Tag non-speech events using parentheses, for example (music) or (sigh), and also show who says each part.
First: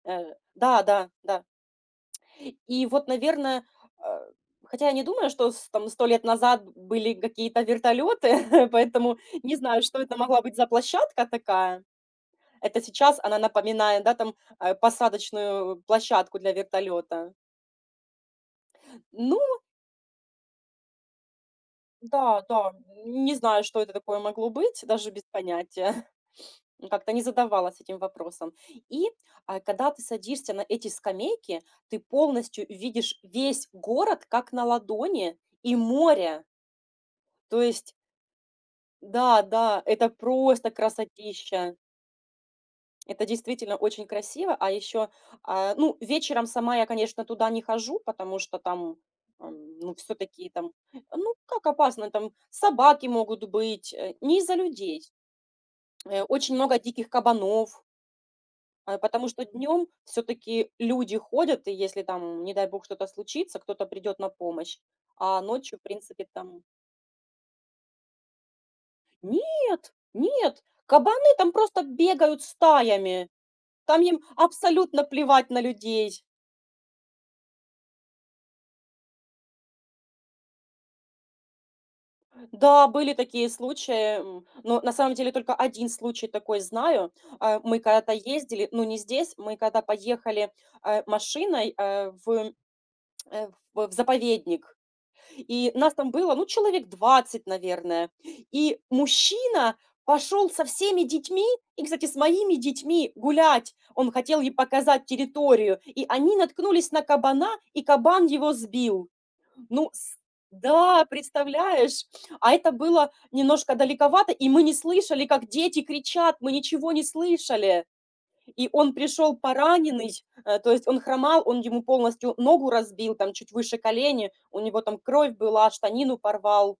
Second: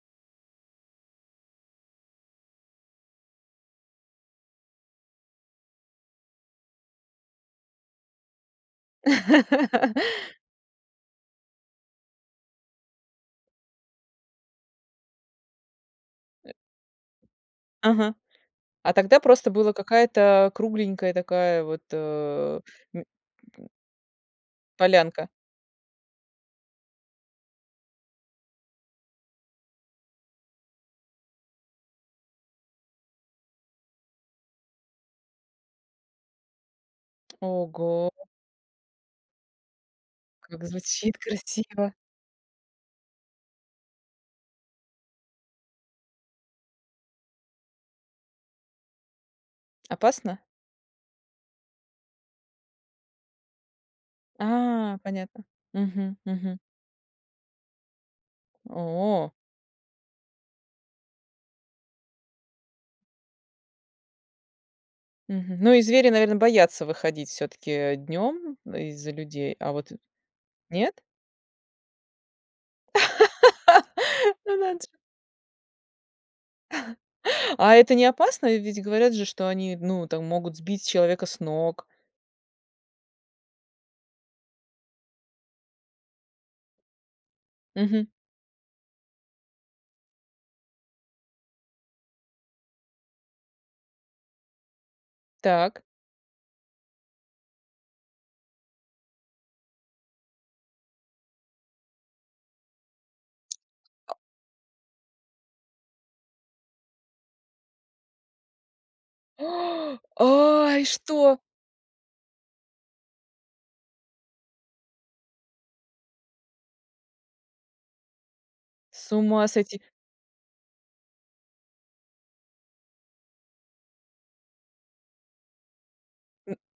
Speaker 1: Э, да, да, да. И вот, наверно, э, хотя я не думаю, что с там 100 лет назад были какие-то вертолеты, (chuckles) поэтому не знаю, что это
Speaker 2: (laughs)
Speaker 1: могла быть за площадка такая. Это сейчас она напоминает, да, там, э, посадочную площадку
Speaker 2: Э
Speaker 1: для вертолета.
Speaker 2: Ага, а тогда
Speaker 1: Ну
Speaker 2: просто была какая-то кругленькая такая вот,
Speaker 1: Да,
Speaker 2: э,
Speaker 1: да,
Speaker 2: мь
Speaker 1: м, не знаю, что это такое могло быть, даже без
Speaker 2: полянка.
Speaker 1: понятия. (chuckles) Ну, как-то не задавалась этим вопросом. И, э, когда ты садишься на эти скамейки, ты полностью видишь весь город, как на ладони. И море то есть
Speaker 2: Ого.
Speaker 1: Да, да. Это
Speaker 2: Как
Speaker 1: просто
Speaker 2: звучит
Speaker 1: красотища.
Speaker 2: красиво.
Speaker 1: Это действительно очень красиво, а еще, а, ну, вечером сама я, конечно, туда не хожу, потому что там, эм, ну,
Speaker 2: Опасно?
Speaker 1: всё-таки там, э, ну, как опасно, там собаки могут быть, э. Не из-за
Speaker 2: А,
Speaker 1: людей.
Speaker 2: понятно. Мгм,
Speaker 1: Э, очень
Speaker 2: мгм.
Speaker 1: много диких кабанов. Э, потому
Speaker 2: О.
Speaker 1: что днем всё-таки люди ходят, и если там, не дай бог, что-то случится, кто-то придет на помощь. А
Speaker 2: Мгм. Ну
Speaker 1: ночью,
Speaker 2: и
Speaker 1: в
Speaker 2: звери,
Speaker 1: принципе,
Speaker 2: наверно,
Speaker 1: там
Speaker 2: боятся выходить всё-таки, э, днем из-за людей, а вот
Speaker 1: Нет. Нет,
Speaker 2: нет?
Speaker 1: кабаны там просто бегают стаями. Там им
Speaker 2: (laughs) Ну, надо же.
Speaker 1: абсолютно плевать на людей.
Speaker 2: (chuckles) А это не опасно? Ведь говорят же, что они, ну, там могут сбить человека с ног.
Speaker 1: Да, были такие случаи, м, но, на самом деле, только 1 случай такой знаю. А, мы
Speaker 2: Мгм.
Speaker 1: когда-то ездили, ну, не здесь, мы когда поехали, э, машиной, э, в, э, в в заповедник. И
Speaker 2: Так.
Speaker 1: нас там было, ну, человек 20, наверное. И мужчина пошел со всеми детьми и, кстати, с моими детьми гулять. Он
Speaker 2: А
Speaker 1: хотел ей показать территорию, и они наткнулись на кабана и кабан его сбил. Ну,
Speaker 2: (gasps)
Speaker 1: с
Speaker 2: Ай,
Speaker 1: да,
Speaker 2: что?
Speaker 1: представляешь? А это было немножко далековато, и мы не слышали, как дети кричат. Мы ничего не слышали! И он
Speaker 2: С
Speaker 1: пришел
Speaker 2: ума сойти!
Speaker 1: пораненный, э, то есть он хромал, он ему полностью ногу разбил там чуть выше колени, у него там кровь была, штанину
Speaker 2: Н
Speaker 1: порвал.